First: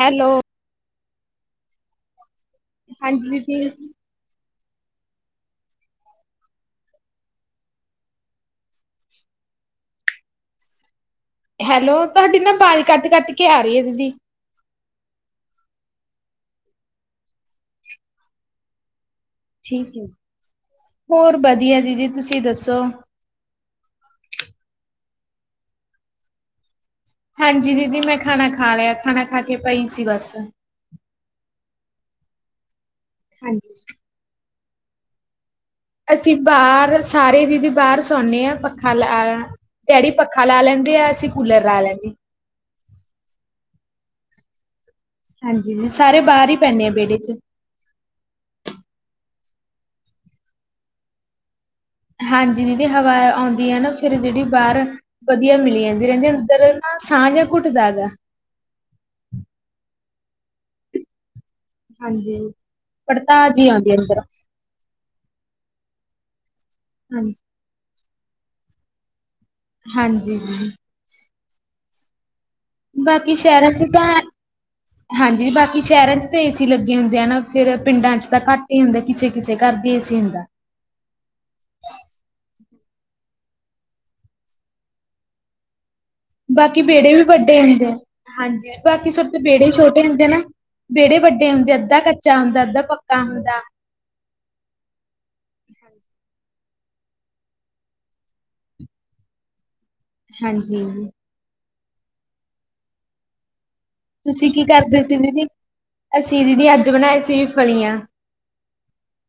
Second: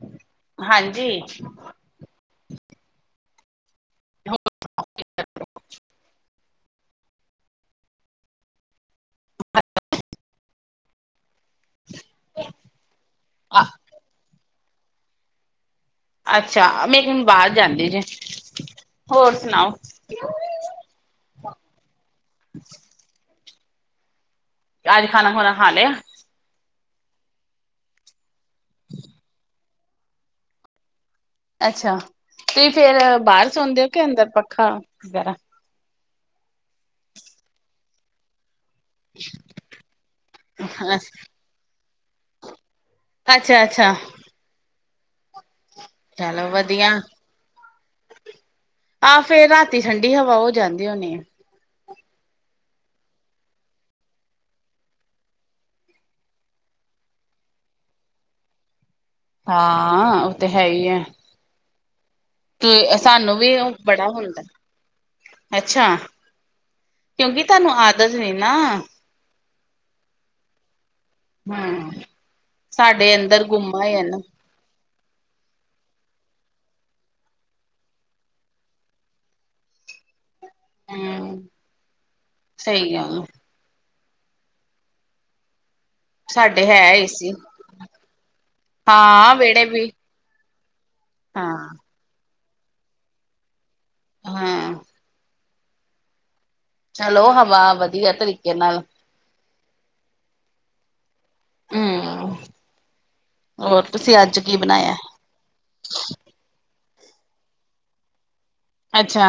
Hello ਹਾਂਜੀ। ਹਾਂਜੀ ਦੀਦੀ। ਹੁੰ ਅੱਛਾ। ਹੈਲੋ ਤੁਹਾਡੀ ਨਾ ਬਾਜ ਕੱਟ-ਕੱਟ ਕੇ ਆ ਰੀ ਆ ਦੀਦੀ। ਅੱਛਾ ਮੈਂ ਇਕ ਮਿੰਟ ਬਾਰ ਜਾਂਦੀ ਜੇ ਹੋਰ? ਸੁਣਾਓ ਠੀਕ ਏ ਹੋਰ ਵਧੀਆ ਦੀਦੀ ਤੁਸੀਂ ਦੱਸੋ? ਅੱਜ ਖਾਣਾ ਖੁਣਾ ਖਾ ਲਿਆ। ਹਾਂਜੀ ਦੀਦੀ ਮੈਂ ਖਾਣਾ ਖਾ ਲਿਆ ਖਾਣਾ ਖਾ ਕੇ ਪਈ ਸੀ ਬਸ। ਅੱਛਾ ਤੁਸੀਂ ਫੇਰ ਬਾਹਰ ਸੌਦੇ ਹਾਂਜੀ। ਹੋ ਕੇ ਅੰਦਰ ਪੱਖਾ ਵਗੈਰਾ। ਅਸੀਂ ਬਾਹਰ ਸਾਰੇ ਦੀਦੀ ਬਾਹਰ ਸੌਦੇ ਹਾਂ ਪੱਖ ਪੱਖਾ ਲਾ ਡੈਡੀ ਪੱਖਾ ਲਾ ਲੈਂਦੇ ਆ ਅਸੀਂ ਕੂਲਰ ਲਾ ਲੈਂਲਾਗੇ। ਅੱਛਾ ਅੱਛਾ। ਹਾਂਜੀ ਦੀਦੀ ਸਾਰੇ ਚਲੋ ਬਾਹਰ ਹੀ ਪੈਣੇ ਵਧੀਆ ਆ ਵਿਹੜੇ 'ਚ। ਆਹ ਫੇਰ ਰਾਤੀ ਠੰਡੀ ਹਵਾ ਹੋ ਜਾਂਦੀ ਹੋਣੀ ਆ। ਹਾਂਜੀ ਦੀਦੀ ਹਵਾ ਆਉਂਦੀ ਹੈ ਨਾ ਫਿਰ ਜਿਹੜੀ ਬਾਹਰ। ਵਧੀਆ ਮਿਲੀ ਜਾਂਦੀ ਰਹਿੰਦੀ ਅੰਦਰ ਨਾ ਸਾਹ ਜਿਹਾ ਘੁੱਟਦਾ ਹੈਗਾ ਹਾਂ ਓ ਤੇ ਹੈ ਈ ਐ। ਹਾਂਜੀ। ਤੇ ਸਾਨੂੰ ਵੀ ਪੜਤਾਜ ਹੀ ਉਹ ਆਉਂਦੀ ਬੜਾ ਅੰਦਰ। ਹੁੰਦਾ ਅੱਛਾ ਹਾਂਜੀ ਕਿਉਂਕੀ ਤੁਹਾਨੂੰ ਆਦਤ ਨੀ ਨਾ। ਹਾਂਜੀ ਦੀਦੀ। ਹੂੰ ਸਾਡੇ ਬਾਕੀ ਅੰਦਰ ਸ਼ਹਿਰਾਂ ਗੁੰਮਾ 'ਚ ਹੋ ਤਾਂ ਜਾਂਦਾ ਹੈ। ਹਾਂਜੀ ਬਾਕੀ ਸ਼ੈਰਾਂ ਚ ਤਾਂ ਏ ਸੀ ਲੱਗੇ ਹੁੰਦੇ ਆ ਨਾ ਫੇਰ ਪਿੰਡਾਂ ਚ ਤਾਂ ਘੱਟ ਈ ਹੁੰਦਾ ਕਿਸੇ-ਕਿਸੇ ਘਰ ਦੀ ਏ ਸੀ ਹੁੰਦਾ। ਹੂੰ ਸਹੀ [unintelligible] ਸਾਡੇ ਹੈ ਬਾਕੀ ਬੇਹੜੇ ਵੀ ਏਸੀ ਵੱਡੇ ਹੁੰਦੇ ਹਾਂਜੀ ਬਾਕੀ ਹਾਂ ਹਾਡੇ ਵਿਹੜੇ ਬੇੜੇ ਵੀ ਛੋਟੇ ਹੁੰਦੇ ਨਾ ਵੇੜੇ ਵੱਡੇ ਹੁੰਦੇ ਹਾਂ ਅੱਧਾ ਕੱਚਾ ਹੁੰਦਾ ਅੱਧਾ ਪੱਕਾ ਹੁੰਦਾ ਹਾਂ। ਚਲੋ ਹਵਾ ਵਧੀਆ ਤਰੀਕੇ ਨਾਲ ਹਾਂਜੀ ਜੀ। ਹਮ ਹੋਰ ਤੁਸੀਂ ਅੱਜ ਤੁਸੀਂ ਕੀ ਬਣਾਇਆ ਕਰਦੇ ਸੀ ਦੀਦੀ ਅਸੀਂ ਦੀਦੀ ਅੱਜ ਬਣਾਏ ਸੀ। ਫ਼ਲੀਆਂ। ਅੱਛਾ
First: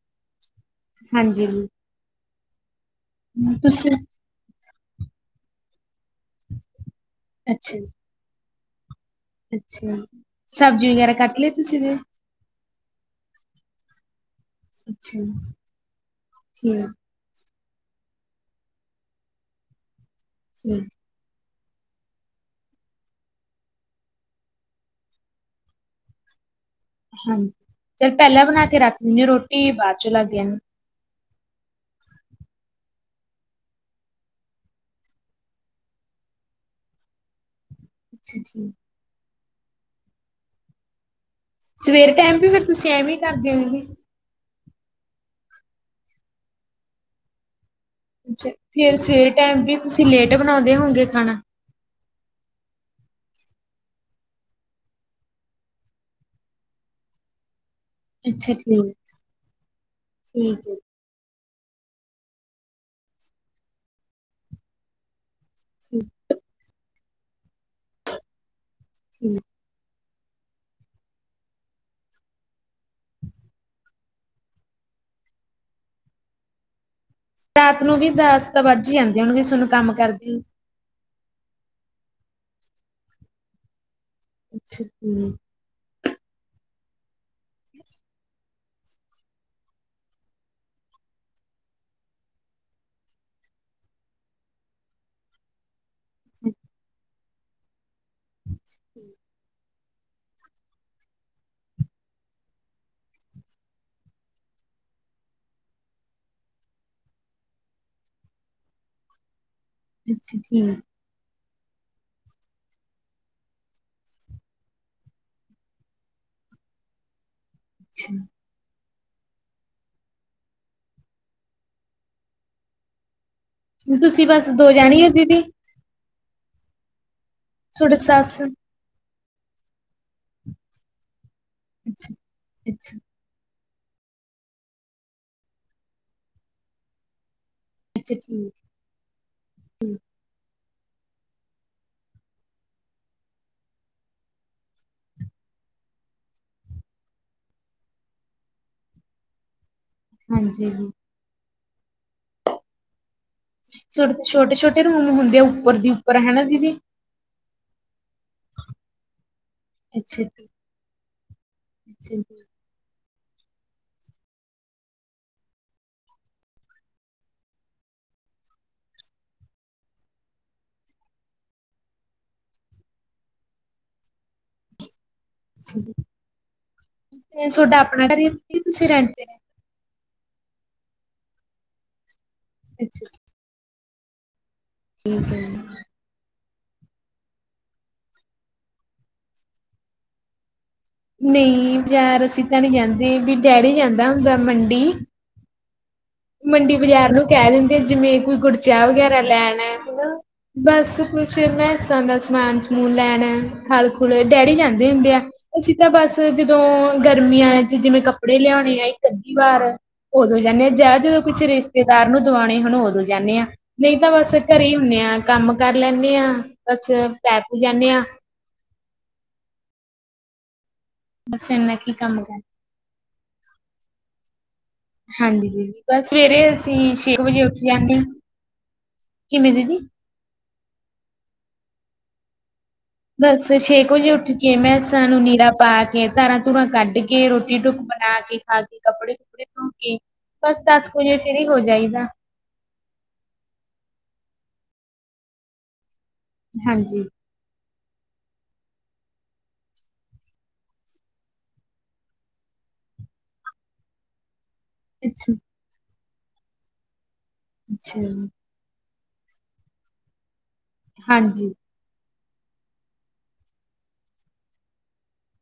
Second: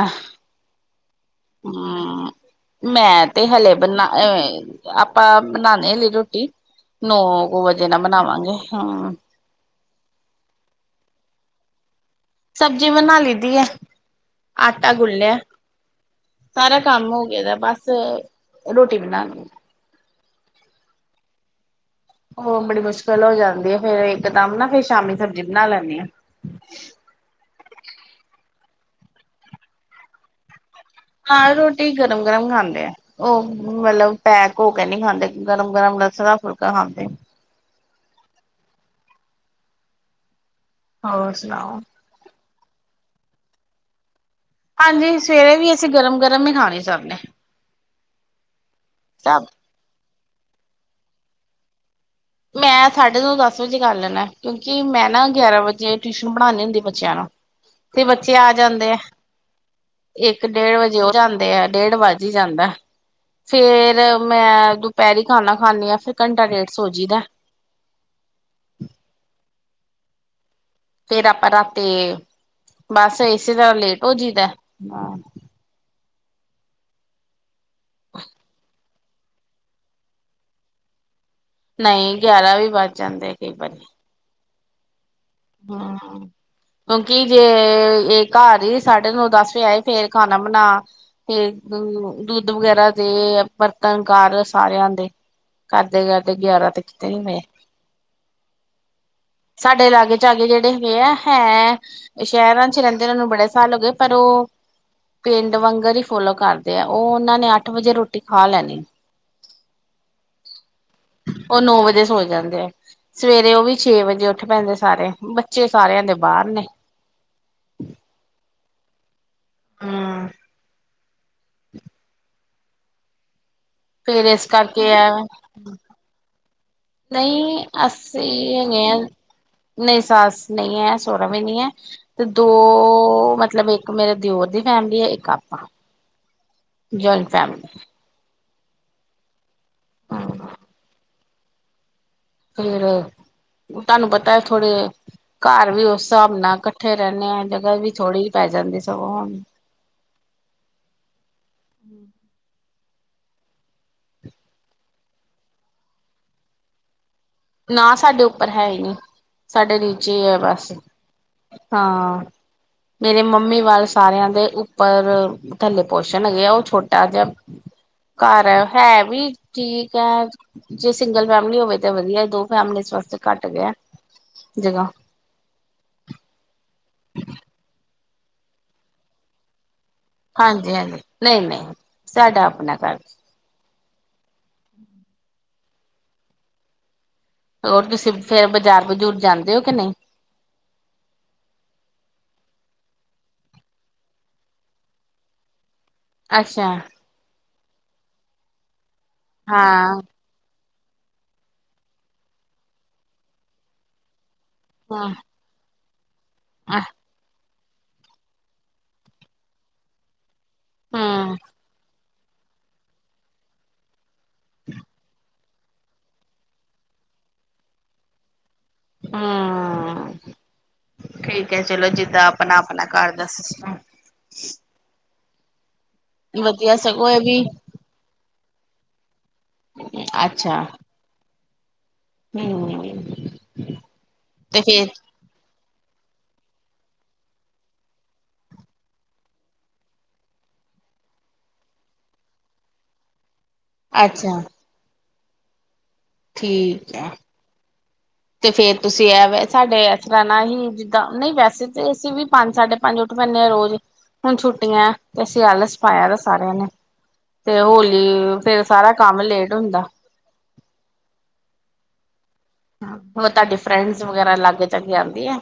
ਹਾਂਜੀ। ਹੂੰ। ਮੈਂ ਤੇ ਹਲੇ ਤੁਸੀਂ, ਬਣਾ ਆਪਾਂ ਬਣਾਉਣੇ ਲਈ ਰੋਟੀ। ਨੌ ਅੱਛਾ ਜੀ, ਵਜੇ ਨਾਲ ਬਣਾਵਾਂਗੇ ਹੂੰ। ਅੱਛਾ ਸਬਜ਼ੀ ਵਗੈਰਾ ਕੱਟ ਲਈ ਤੁਸੀਂ ਦੀਦੀ। ਸਬਜ਼ੀ ਬਣਾ ਲਈ ਦੀ ਹੈ। ਆਟਾ ਅੱਛਾ ਗੁਲਿਆ ਜੀ, ਸਾਰਾ ਠੀਕ, ਕੰਮ ਹੋ ਗਦਾ ਬਸ ਰੋਟੀ ਬਣਾਨੀ। ਹਮ ਹੋ ਬੜੀ ਮੁਸ਼ਕਿਲ ਹੋ ਜਾਂਦੀ ਐ ਫੇਰ ਇੱਕਦਮ ਨਾ ਫੇਰ ਸ਼ਾਮੀ ਸਬਜ਼ੀ ਬਣਾ ਲੈਂਨੀ ਆ। ਹਾਂ ਚੱਲ ਪੈਲਾਂ ਬਣਾ ਕੇ ਰੱਖ ਦਿੰਦੇ ਰੋਟੀ ਬਾਦ ਚੋਂ ਲੱਗ ਜਾਨ ਨਾਲ ਰੋਟੀ ਗਰਮ ਗਰਮ ਖਾਂਦੇ ਆ। ਉਹ ਮਤਲਬ ਪੈਕ ਹੋ ਕੇ ਨਹੀਂ ਖਾਂਦੇ ਗਰਮ ਗਰਮ ਲਸਣ ਦਾ ਫੁਲਕਾ ਖਾਂਦੇ ਹਾਂ। ਅੱਛਾ ਜਠੀਕ ਹੋਰ ਸੁਣਾਓ। ਸਵੇਰੇ ਟਾਈਮ ਵੀ ਫਿਰ ਤੁਸੀਂ ਐਵੇਂ ਈ ਕਰਦੇ [unintelligible] ਹਾਂਜੀ ਸਵੇਰੇ ਵੀ ਅਸੀਂ ਗਰਮ ਗਰਮ ਹੀ ਖਾਣੀ ਸਭ ਨੇ। ਅੱਛਾ ਫੇਰ ਸਵੇਰੇ ਸਭ ਟਾਈਮ ਵੀ ਤੁਸੀਂ ਲੇਟ ਬਣਾਉਂਦੇ ਹੋਗੇ ਖਾਣਾ। ਮੈਂ ਸਾਡੇ ਤੋਂ ਦਸ ਵਜੇ ਕਰ ਲੈਦਾ ਕਿਉਂਕਿ ਮੈਂ ਨਾ ਗਿਆਰਾਂ ਵਜੇ ਟਿਊਸ਼ਨ ਪੜਾਉਂਦੀ ਹੁੰਦੀ ਬੱਚਿਆਂ ਨੂੰ ਤੇ ਬੱਚੇ ਆ ਅੱਛਾ ਠੀਕ ਜਾਂਦੇ ਆ ਇੱਕ ਠੀਕ ਹੈ ਡੇਢ ਵਜੇ ਉਹ ਜਾਂਦੇ ਆ ਡੇਢ ਵੱਜ। ਜੀ ਜਾਂਦਾ ਫੇਰ ਮੈਂ ਦੁਪਹਿਰੀ ਖਾਨਾ ਖਾਂਦੀ ਹਾਂ ਠੀਕ ਫੇਰ ਘੰਟਾ ਡੇਢ ਸੌ। ਜੀ ਦਾ ਠੀਕ ਫੇਰ ਆਪਾਂ ਰਾਤੀ ਬਸ ਇਸੇ ਤਰ੍ਹਾਂ ਲੇਟ ਹੋ ਜਈਦਾ ਹਾਂ। ਰਾਤ ਨੂੰ ਵੀ ਦਸ ਤਾਂ ਵਜ ਈ ਜਾਂਦੀ ਹੋਣਗੇ ਸੋਨੂੰ ਕੰਮ ਕਰਦੀ। ਨਹੀਂ ਗਿਆਰਾਂ ਵੀ ਵੱਜ ਜਾਂਦੇ ਏ ਕਈ ਵਾਰੀ। ਅੱਛਾ ਜੀ। ਹਾਂ। ਕਿਉਂਕਿ ਜੇ ਇਹ ਘਰ ਹੀ ਸਾਡੇ ਨੂੰ ਦਸ ਵਜੇ ਆਏ ਫੇਰ ਖਾਣਾ ਬਣਾ ਤੇ ਅ ਦੁੱਧ ਵਗੈਰਾ ਦੇ ਬਰਤਨ ਕਰ ਸਾਰਿਆਂ ਦੇ। ਕਰਦੇ ਕਰਦੇ ਗਿਆਰਾਂ ਤਾਂ ਕਿਤੇ ਨਹੀਂ ਪਏ ਆਂ। [unintelligible] ਸਾਡੇ ਲਾਗੇ। ਸਾਡੇ ਜਿਹੜੇ ਹੈਗੇ ਆ ਹੈ ਸ਼ਹਿਰਾਂ 'ਚ ਰਹਿੰਦੇ ਉਹ ਨੂੰ ਬੜੇ ਸਾਲ ਹੋ ਗਏ ਪਰ ਉਹ। ਪਿੰਡ ਵਾਂਗਰ ਹੀ ਫੋਲੋ ਕਰਦੇ ਆ ਉਹ ਉਹਨਾਂ ਨੇ ਅੱਠ ਵਜੇ ਰੋਟੀ ਖਾ ਲੈਣੀ। ਹਾਂਜੀ। ਅੱਛਾ ਠੀਕ ਉਹ ਨੌ ਵਜੇ ਸੌ ਜਾਂਦੇ ਆ ਸਵੇਰੇ ਉਹ ਵੀ ਛੇ ਵਜੇ ਉੱਠ ਪੈਂਦੇ ਸਾਰੇ। ਬੱਚੇ ਸਾਰਿਆਂ ਦੇ ਬਾਰ ਨੇ। ਅੱਛਾ ਹਾਂ। ਫੇਰ ਤੁਸੀਂ ਏਸ ਬਸ ਦੋ ਕਰਕੇ ਜਾਣੇ ਹੋ ਐ। ਦੀਦੀ ਨਹੀਂ ਤੁਹਾਡੇ ਸੱਸ। ਅਸੀਂ ਹੈਗੇ ਹਾਂ। ਨਹੀਂ ਸੱਸ ਨਹੀਂ ਹੈ ਸਹੁਰਾ ਵੀ ਨਹੀਂ ਹੈ ਅੱਛਾ ਤੇ ਦੋ ਅੱਛਾ ਮਤਲਬ ਇੱਕ। ਇੱਕ ਮੇਰੇ ਦਿਓਰ ਦੀ ਫੈਮਿਲੀ ਐ ਇੱਕ ਆਪਾਂ ਜਆਇੰਟ ਫੈਮਿਲੀ। ਅੱਛਾ ਠੀਕ ਠੀਕ। ਫੇਰ ਤੁਹਾਨੂੰ ਪਤਾ ਹੈ ਥੋੜੇ। ਘਰ ਵੀ ਉਸ ਹਿਸਾਬ ਨਾਲ ਇਕੱਠੇ ਰਹਿੰਦੇ ਆਾਂ ਜਗ੍ਹਾ ਵੀ ਥੋੜ੍ਹੀ ਜ ਪੈ ਜਾਂਦੀ ਸਗੋਂ ਹਣ ਹਾਂਜੀ। ਸੋਡ ਛੋਟੇ-ਛੋਟੇ ਰੂਮ ਹੁੰਦੇ ਆ ਉੱਪਰ ਦੀ ਉੱਪਰ ਹੈਨਾ ਦੀਦੀ। ਨਾ ਸਾਡੇ ਉੱਪਰ ਹੈ ਈ ਨੀ। ਸਾਡੇ ਨੀਚੇ ਅੱਛਾ ਈ ਐ ਜੀ ਬਸ ਅੱਛਾ ਹਾਂ। ਜੀ। ਮੇਰੇ ਮੰਮੀ ਵੱਲ ਸਾਰਿਆਂ ਦੇ ਉੱਪਰ। ਥੱਲੇ ਪੋਰਸ਼ਨ ਹੈਗੇ ਆ, ਉਹ ਛੋਟਾ ਜਿਹਾ। ਘਰ ਹੈ ਵੀ ਠੀਕ ਹੈ, ਜੇ ਸਿੰਗਲ ਫੈਮਲੀ ਹੋਵੇ ਤਾਂ ਵਧੀਆ। ਦੋ ਫੈਮਲੀਜ ਵਾਸਤੇ ਘੱਟ ਗਿਆ ਐ, ਜਗ੍ਹਾ। ਏ ਸੋਡਾ ਆਪਣਾ ਘਰ ਹੈ, ਯਾ ਤੁਸੀਂ ਰੈਂਟ ਤੇ ਹਾਂਜੀ-ਹਾਂਜੀ, ਨਈ-ਨਈ, ਸਾਡਾ ਆਪਣਾ ਘਰ। ਅੱਛਾ। ਠੀਕ ਹੈ ਜੀ। ਹੋਰ ਤੁਸੀਂ ਫੇਰ ਬਜ਼ਾਰ ਬਜੂਰ ਜਾਂਦੇ ਔ, ਕਿ ਨਈ? ਨਈ ਯਾਰ, ਅਸੀਂ ਤਾਂ ਨੀ ਜਾਂਦੇ, ਵੀ ਡੈਰੀ ਜਾਂਦਾ ਹੁੰਦਾ ਮੰਡੀ। ਅੱਛਾ ਮੰਡੀ ਬਾਜ਼ਾਰ ਨੂੰ ਕਹਿ ਦਿੰਦੇ ਜਿਵੇਂ ਕੋਈ ਗੁੜ ਚਾਹ ਵਗੈਰਾ ਲੈਣਾ ਹਾਂ। ਹਨਾ ਬਸ ਕੁਛ ਮੈਂਸਾ ਦਾ ਸਮਾਨ ਸਮੂਨ ਲੈਣਾ ਖਲ ਖੁਲ, ਡੈਡੀ ਜਾਂਦੇ। [unintelligible] ਹੁੰਦੇ ਆ ਅਸੀਂ ਤਾਂ ਬਸ ਜਦੋਂ ਆਹ। ਗਰਮੀਆਂ 'ਚ ਜਿਵੇਂ ਕੱਪੜੇ ਲਿਆਉਣੇ ਆਂ ਇੱਕ ਅੱਧੀ ਵਾਰ, ਉਦੋਂ ਜਾਂਨੇ ਆਂ ਜਾਂ। ਜਦੋਂ ਹਮ ਕਿਸ ਰਿਸ਼ਤੇ। ਘਰ ਨੂੰ ਦਵਾਉਣੇ ਹੁਣ ਹੋਰ ਹੋ ਜਾਂਨੇ ਹਾਂ। ਨਈ ਤਾਂ ਬਸ ਘਰੇ ਈ ਹੁੰਨੇ ਆ, ਕੰਮ ਕਰ ਲੈਂਨੇ ਆ, ਬਸ ਪੈ ਪੁ ਜਾਂਨੇ ਆ। ਹਾਂ ਬਸ ਠੀਕ ਹੈ ਇੰਨਾ ਚਲੋ ਕੀ ਕੰਮ ਜਿੱਦਾਂ ਕਰ ਆਪਣਾ ਆਪਣਾ ਘਰ ਦਾ ਸਿਸਟਮ। ਹਾਂਜੀ, ਦੀਦੀ ਬਸ ਸਵੇਰੇ ਵਧੀਆ ਅਸੀਂ ਸਗੋਂ ਛੇ ਇਹ ਕੁ ਵਜੇ ਵੀ ਉੱਠ। ਜਾਨੇ ਆਂ, ਕਿਵੇਂ ਦੀਦੀ ਅੱਛਾ। ਨਹੀ ਹੋਣਗੇ। ਬਸ ਛੇ ਕੁ ਵਜੇ ਉੱਠ ਕੇ, ਮੈਂ ਸਾਨੂੰ ਨੀਰਾ ਪਾਰਕ ਧਾਰਾਂ ਧਾਰਾਂ ਕੱਢ ਕੇ, ਰੋਟੀ ਟੁੱਕ ਬਣਾ ਕੇ, ਖਾ ਕੇ, ਕੱਪੜੇ ਕੁੱਪੜੇ ਧੋ ਕੇ ਬਸ ਦਸ ਕੁ ਜੇ ਫਰੀ ਹੋ ਜਾਈਦਾ। ਅੱਛਾ। ਠੀਕ ਹਾਂਜੀ ਏ। ਤੇ ਫੇਰ ਤੁਸੀਂ ਐ ਸਾਡੇ ਇਸ ਤਰ੍ਹਾਂ ਨਾਲ ਹੀ ਜਿੱਦਾਂ ਨਹੀਂ ਵੈਸੇ ਤੇ ਅਸੀਂ ਵੀ ਪੰਜ ਸਾਡੇ ਪੰਜ ਉੱਠ, ਪੈਂਨੇ ਆ ਰੋਜ਼ ਹੁਣ ਛੁੱਟੀਐ, ਤੇ ਅੱਛਾ ਅਸੀ ਆਲਸ ਪਾਇਆ ਦਾ ਸਾਰਿਆਂ ਨੇ ਤੇ ਅੱਛਾ ਹੋਲੀ ਫੇਰ ਸਾਰਾ ਕੰਮ ਲੇਟ ਹੁੰਦਾ। ਹਾਂਜੀ। ਹੋਰ ਤੁਹਾਡੇ ਫਰੈਂਡਸ ਵਗੈਰਾ ਲਾਗੇ ਜਾ ਕੇ ਆਉਂਦੀ ਆ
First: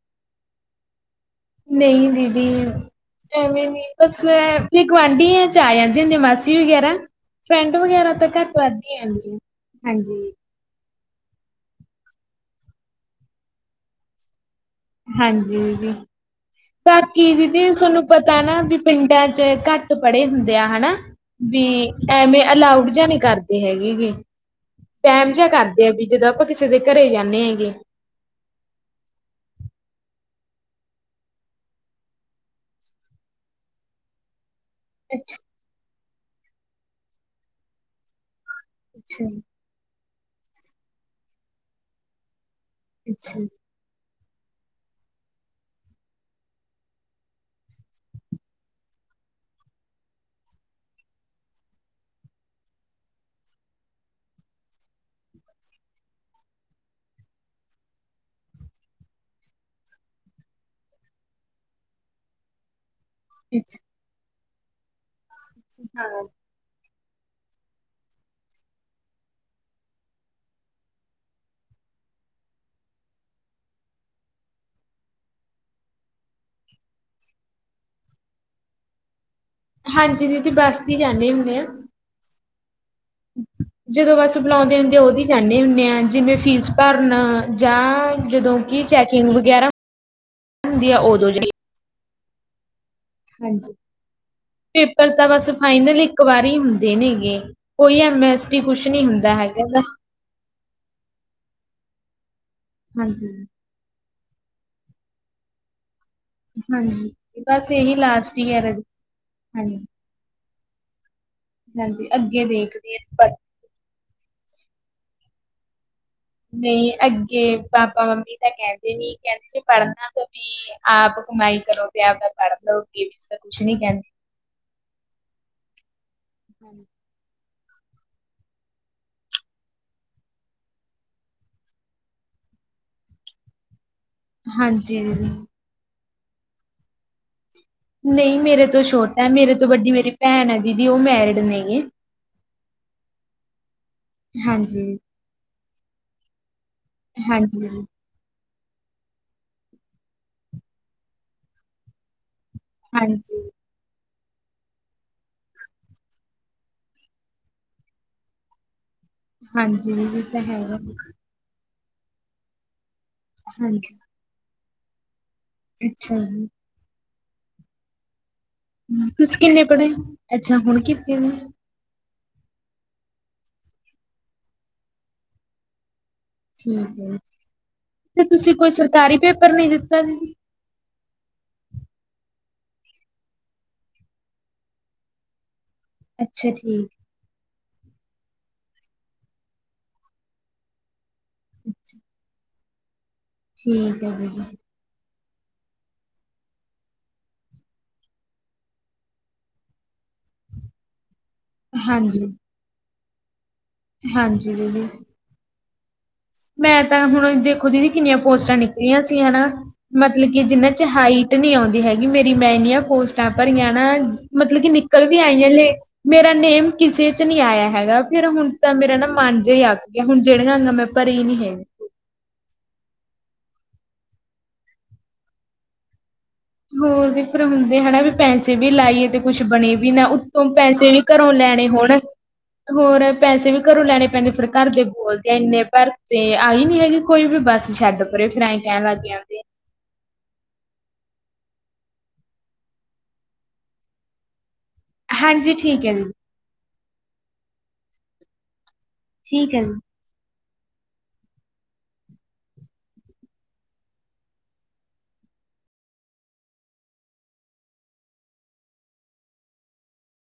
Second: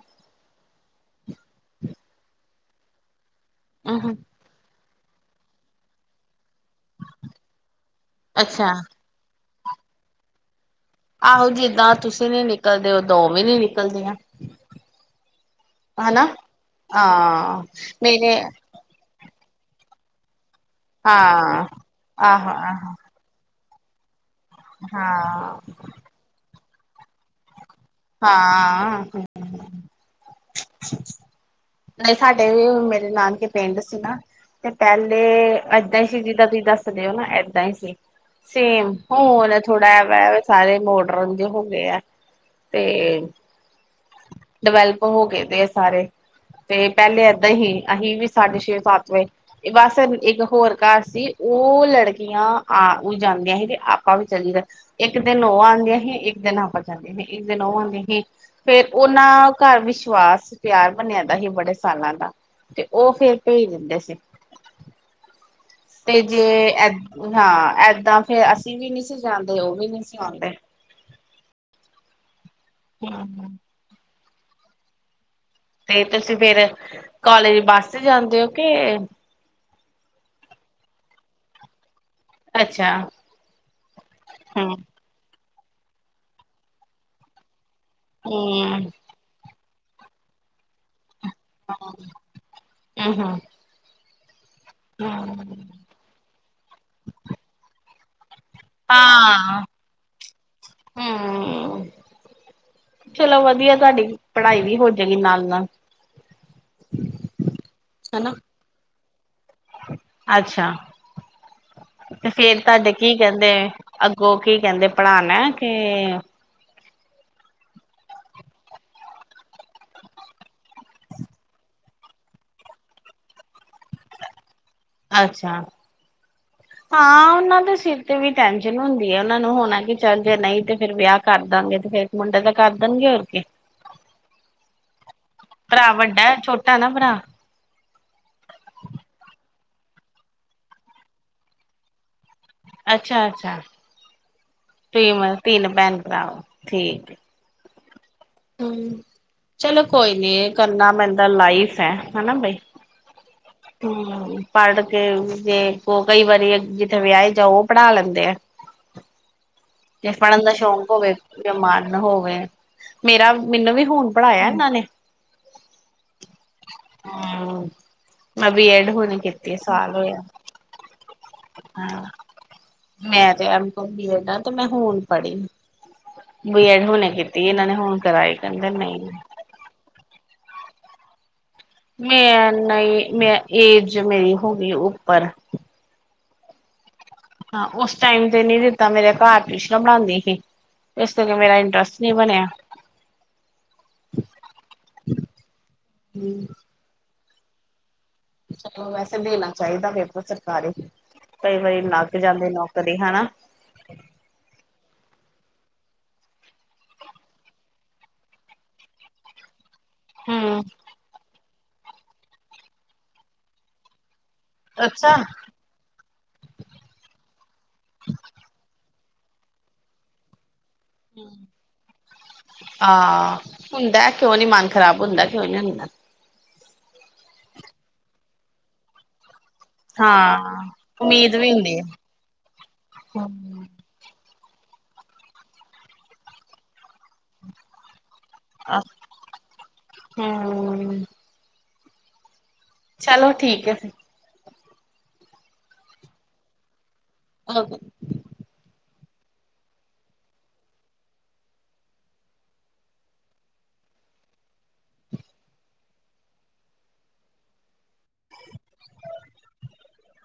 ਨਹੀਂ, ਦੀਦੀ ਐਵੇਂ ਨੀ ਹਮ ਬਸ ਏ ਫਿਰ ਗੁਆਂਢੀਆਂ ਚ ਆ ਜਾਂਦੇ ਹੁੰਦੀ, ਮਾਸੀ ਵਗੈਰਾ ਫਰੈਂਡ, ਫਰੈਂਡਸ ਵਗੈਰਾ ਤਾਂ ਘੱਟ ਅੱਛਾ ਵੱਧ ਹੀ ਆਂਦੀਆਂ, ਹਾਂਜੀ ਆਹੋ ਜਿੱਦਾਂ ਤੁਸੀਂ ਨੀ ਨਿਕਲਦੇ, ਓਦਾਂ ਔ ਵੀ ਨੀ ਨਿਕਲਦੀਆਂ। ਹਾਂਜੀ ਦੀਦੀ, ਹਨਾ ਬਾਕੀ ਹਾਂ ਦੀਦੀ ਸੋਨੂੰ ਪਤਾ ਮੇਰੇ ਨਾ ਵੀ ਪਿੰਡਾਂ ਚ ਘੱਟ ਪੜ੍ਹੇ ਹੁੰਦੇ ਆ, ਹੈਨਾ ਹਾਂ ਵੀ ਐਵੇਂ ਆਹੋ ਅਲਾਊਡ ਆਹੋ ਜਾਂ ਨਹੀਂ ਕਰਦੇ ਇਹ ਹੈਗੀ ਗੇ, ਵੈਮ ਜਿਹਾ ਹਾਂ ਕਰਦੇ ਆ ਵੀ ਜਦੋਂ ਆਪਾਂ ਕਿਸੇ ਦੇ ਘਰੇ ਜਾਂਦੇ ਹੈਗੇ। ਹਾਂ ਨਹੀਂ ਸਾਡੇ ਵੀ, ਮੇਰੇ ਨਾਨਕੇ ਪਿੰਡ ਸੀ ਨਾ ਤੇ ਪਹਿਲੇ ਅੱਛਾ, ਏਦਾਂ ਹੀ ਸੀ, ਜਿੱਦਾਂ ਤੁਸੀਂ ਦੱਸਦੇ ਹੋ ਨਾ ਏਦਾਂ ਹੀ ਸੀ ਸੇਮ ਅੱਛਾ, ਹੁਣ ਥੋੜਾ ਐ ਵੈ, ਸਾਰੇ ਮੋਡਰਨ ਜੇ ਹੋ ਗਏ ਐ ਤੇ ਅੱਛਾ, ਡਿਵੈਲਪ ਹੋ ਗਏ ਦੇ ਆ ਸਾਰੇ, ਤੇ ਪਹਲੇ ਏਦਾਂ ਹੀ ਅਸੀਂ, ਵੀ ਸਾਢੇ ਥੇ ਸਾਥ ਮੇ ਬਸ ਇੱਕ ਹੋਰ ਘਰ ਸੀ ਉਹ ਲੜਕੀਆਂ ਆ ਉ ਜਾਂਦੀਆਂ ਸੀ ਤੇ ਆਪਾਂ ਵੀ ਚਲੀ ਇੱਕ ਦਿਨ ਉਹ ਆਉਂਦੀਆਂ ਹੀ, ਇੱਕ ਦਿਨ ਆਪ ਜਾਂਦੀਆਂ ਸੀ ਇੱਕ ਦਿਨ ਉਹ ਆਉਂਦੀਆਂ ਹੀ ਫੇਰ ਉਹਨਾਂ ਘਰ ਵਿਸ਼ਵਾਸ, ਪਿਆਰ ਬਣਿਆ ਦਾ ਸੀ ਬੜੇ ਸਾਲਾਂ ਦਾ ਤੇ ਉਹ ਫੇਰ ਭੇਜ ਅੱਛਾ। ਦਿੰਦੇ ਅਸੀ। ਤੇ ਹਾਂ, ਜੇ ਏ ਹਾਂ, ਏਦਾਂ ਫੇਰ ਅਸੀਂ ਵੀ ਨੀ ਸੀ ਜਾਂਦੇ ਉਹ ਵੀ ਨੀ ਸੀ ਆਉਂਦੇ। [unintelligible] ਤੇ ਤੁਸੀਂ ਫੇਰ, ਕਾਲਜ ਬੱਸ ਚ ਜਾਂਦੇ ਹੋ ਕੇ ਹਾਂਜੀ ਦੀਦੀ ਬੱਸ ਦੀ ਹੀ ਜਾਂਨੇ ਹੁੰਦੇ ਆ ਅੱਛਾ ਜਦੋਂ ਬਸ ਹਮ ਬੁਲਾਉਂਦੇ ਹੁੰਦੇ ਆ ਉਦੀ ਜਾਂਦੇ ਹੁੰਦੇ ਆ ਜਿਵੇਂ ਫੀਸ ਭਰਨ ਜਾਂ ਜਦੋਂ ਕਿ ਹਮ ਚੈਕਿੰਗ ਵਗੈਰਾ ਹੁੰਦੀ ਏ ਉਦੋਂ ਵੀ ਇ-ਹੂੰ। ਪੇਪਰ ਤਾਂ ਬਸ ਫਾਈਨਲ ਹੀ ਕਵਾਰੀ ਹੁੰਦੇ ਨੇਗੇ ਕੋਈ ਐਮ ਐਸ ਟੀ, ਕੁਛ ਨੀ ਹੁੰਦਾ ਹੈਗਾ ਹੂ, ਹਾਂਜੀ, ਚਲੋ ਵਧੀਆ ਤੁਹਾਡੀ ਪੜ੍ਹਾਈ ਵੀ ਹੋਜੇਗੀ ਨਾਲ-ਨਾਲ ਹਾਂਜੀ, ਬਸ ਇਹੀ ਹਨਾ। ਲਾਸਟ ਈਅਰ ਹੈ, ਹਾਂਜੀ ਅੱਛਾ, ਹਾਂਜੀ ਤੇ ਅੱਗੇ ਫੇਰ ਤੁਹਾਡੇ ਦੇਖਦੇ ਆ ਕੀ ਪਰ ਕੈਂਦੇ ਐ ਅੱਗੋਂ ਕੀ ਕਹਿੰਦੇ ਪੜ੍ਹਾਣਾ ਕਿ ਨਈ ਅੱਗੇ ਪਾਪਾ ਮੰਮੀ ਤਾਂ ਕੇਂਦੇ ਨੀ, ਕੇਂਦੇ ਜੇ ਪੜ੍ਹਨਾ ਤਾਂ ਵੀ ਆਪ ਕਮਾਈ ਕਰੋ ਤੇ ਆਪ ਦਾ ਪੜ ਲਓ ਵੀ ਤਾਂ ਕੁਛ ਨੀ ਕਹਿੰਦੇ। ਅੱਛਾ। [inaudible] ਹਾਂ ਉਹਨਾਂ ਦੇ ਸਿਰ ਤੇ ਵੀ ਟੈਸ਼ਨ ਹੁੰਦੀ ਹੈ ਉਹਨਾਂ ਨੂੰ ਹੋਣਾ ਕਿ ਚੱਲ ਜੇ ਨਹੀਂ ਤੇ ਫਿਰ ਵਿਆਹ ਕਰ ਦਾਂਗੇ ਤੇ ਫ ਮੁੰਡਾ ਤਾਂ ਕੱਦਨ ਗੇਓਰ ਕੇ ਹਾਂਜੀ। ਭਰਾ ਵੱਡਾ ਛੋਟਾ ਨਾ ਭਰਾ ਨਹੀਂ, ਮੇਰੇ ਤੋਂ ਛੋਟਾ ਮੇਰੇ ਤੋਂ ਵੱਡੀ ਮੇਰੀ ਭੈਣ ਹੈ ਦੀਦੀ, ਉਹ ਮੈਰਿਡ ਨਹੀ ਹੈ। ਅੱਛਾ-ਅੱਛਾ। ਹਾਂਜੀ। ਤੀਨ ਤਿੰਨ ਬੈਨਕ ਦਾ ਠੀਕ ਹਾਂਜੀ ਹੂੰ ਚਲੋ ਕੋਈ ਨੀ ਕਰਨਾ ਬੈਂਦਾ ਲਾਈਫ ਐ ਹਨਾ ਬਾਈ। ਹਾਂਜੀ। ਹੂੰ ਪੜ ਕੇ ਜੇ ਕੋ ਕਈ ਵਾਰੀ ਜਿੱਥੇ ਵਿਆਏ ਜਾਓ ਓ ਪੜ੍ਹਾ ਲੈਂਦੇ ਅਤ। ਹਾਂਜੀ ਜੇ ਦੀਦੀ ਇਹ ਤਾਂ ਪੜ੍ਹਨ ਦਾ ਹੈਗਾ ਸ਼ੌਂਕ ਹੋਵੇ ਜ ਮਨ ਹੋਵੇ ਮੇਰਾ ਮੈਨੂੰ ਵੀ ਹਾਂਜੀ। ਹੁਣ ਪੜ੍ਹਾਇਆ ਇਹਨਾਂ ਨੇ ਅੱਛਾ ਜ ਹਮ ਮੈਂ ਬੀ ਐਡ ਹੋਣੀ ਤੁਸੀਂ ਕੀਤੀ ਕਿੰਨੇ ਪੜ੍ਹੇ ਸਾਲ ਹੋਇਆ ਅੱਛਾ, ਹੁਣ ਕੀਤੇ ਨੇ ਹਾਂ, ਮੈਂ ਤੇ ਐਮ ਕੌਮ, ਬੀ ਐਡ ਆ ਤੇ, ਮੈਂ ਹੁਨ ਪੜ੍ਹੀ। ਬੀ ਐਡ ਠੀਕ ਏ, ਹੁਣੇ ਕੀਤੀ ਇਹਨਾਂ ਨੇ ਹੁਣ ਤੇ ਕਰਾਈ ਤੁਸੀਂ ਕਹਿੰਦੇ ਕੋਈ ਨਹੀਂ ਸਰਕਾਰੀ ਪੇਪਰ ਨੀ ਦਿੱਤਾ ਦੀਦੀ। ਮੈਂ ਨਹੀਂ ਮੈਂ ਏਜ ਮੇਰੀ ਹੋ ਗਈ ਉੱਪਰ। ਅੱਛਾ ਠੀਕ। ਹਾਂ, ਉਸ ਟਾਈਮ ਤੇ ਨੀ ਦਿੱਤਾ ਮੇਰਾ ਘਰ ਟਿਊਸ਼ਨਾ ਪਣਾਉਂਦੀ ਸੀ। ਇਸ ਕਰਕੇ ਮੇਰਾ ਅੱਛਾ ਇੰਟਰਸਟ ਨਹੀਂ ਬਣਿਆ। ਠੀਕ ਹੈ ਦੀਦੀ। ਹਮ ਚਲੋ ਵੈਸੇ ਦੇਣਾ ਚਾਹੀਦਾ ਵੇ ਸਰਕਾਰੀ ਕਈ ਵਾਰੀ ਲੱਗ ਹਾਂਜੀ ਜਾਂਦੇ ਨੌਕਰੀ ਹੈਨਾ ਹਾਂਜੀ ਦੀਦੀ। ਮੈਂ ਤਾਂ ਹੁਣ ਦੇਖੋ ਦੀਦੀ ਕਿੰਨੀਆਂ ਪੋਸਟਾਂ ਨਿਕਲੀਆਂ ਸੀ ਹਨਾ ਮਤਲਬ ਕੀ ਹੂੰ ਜਿਨਾਂ ਚ ਹਾਈ ਨਹੀਂ ਆਉਂਦੀ ਹੈਗੀ ਮੇਰੀ ਮੈਂਨੀਆਂ ਪੋਸਟਾਂ ਭਰੀਆਂ ਨਾ ਮਤਲਬ ਕਿ ਨਿਕਲ ਅੱਛਾ। ਵੀ ਆਈਆਂ ਲ ਮੇਰਾ ਨੇਮ ਕਿਸੇ ਚ ਨਹੀਂ ਆਇਆ ਹੈਗਾ ਫੇਰ ਹੁਣ ਤਾਂ ਮੇਰਾ ਨਾ ਮਨ ਜਿ ਹੀ ਆਕ ਗਿਆ ਹੁਣ ਜਿਹੜੀਆਂ ਅਗਾਂ ਮੈਂ ਪਰ ਇਹ ਨੀ ਹੈ। ਆਹ ਹੁੰਦਾ ਕਿਉ ਨੀ ਮਨ ਖ਼ਰਾਬ ਹੁੰਦਾ ਕਿਉਂ ਨੀ ਹੁੰਦਾ ਹੋਰ ਤੇ ਫੇਿਰ ਹੁੰਦੇ ਹਨਾ ਵੀ ਪੈਸੇ ਵੀ ਲਾਈਏ ਤੇ ਕੁਛ ਬਣੇ ਵੀ ਨਾ ਉੱਤੋਂ ਹਾਂ ਪੈਸੇ ਵੀ ਘਰੋਂ ਉਮੀਦ ਲੈਣੇ ਹੁੰਦੀ ਹੁਣ। ਹੋਰ ਐ। ਪੈਸੇ ਵੀ ਘਰੋਂ ਲੈਣੇ ਪੈਂਦੇ ਫਿਰ ਘਰ ਦੇ ਬੋਲਦੇ ਇੰਨੇ ਭਰ ਤੇ ਆਈ ਨੀ ਹੈਗੇ ਕੋਈ ਵੀ ਬੱਸ ਛੱਡ ਪਰੇ ਫਿਰ ਏ ਕਹਿਣ ਲੱਗ ਗਈਆਂ। ਹਮ ਚਲੋ ਠੀਕ ਹੈ ਫਿਰ ਹਾਂਜੀ ਠੀਕ ਹੈ। [unintelligible] ਠੀਕ ਹੈ।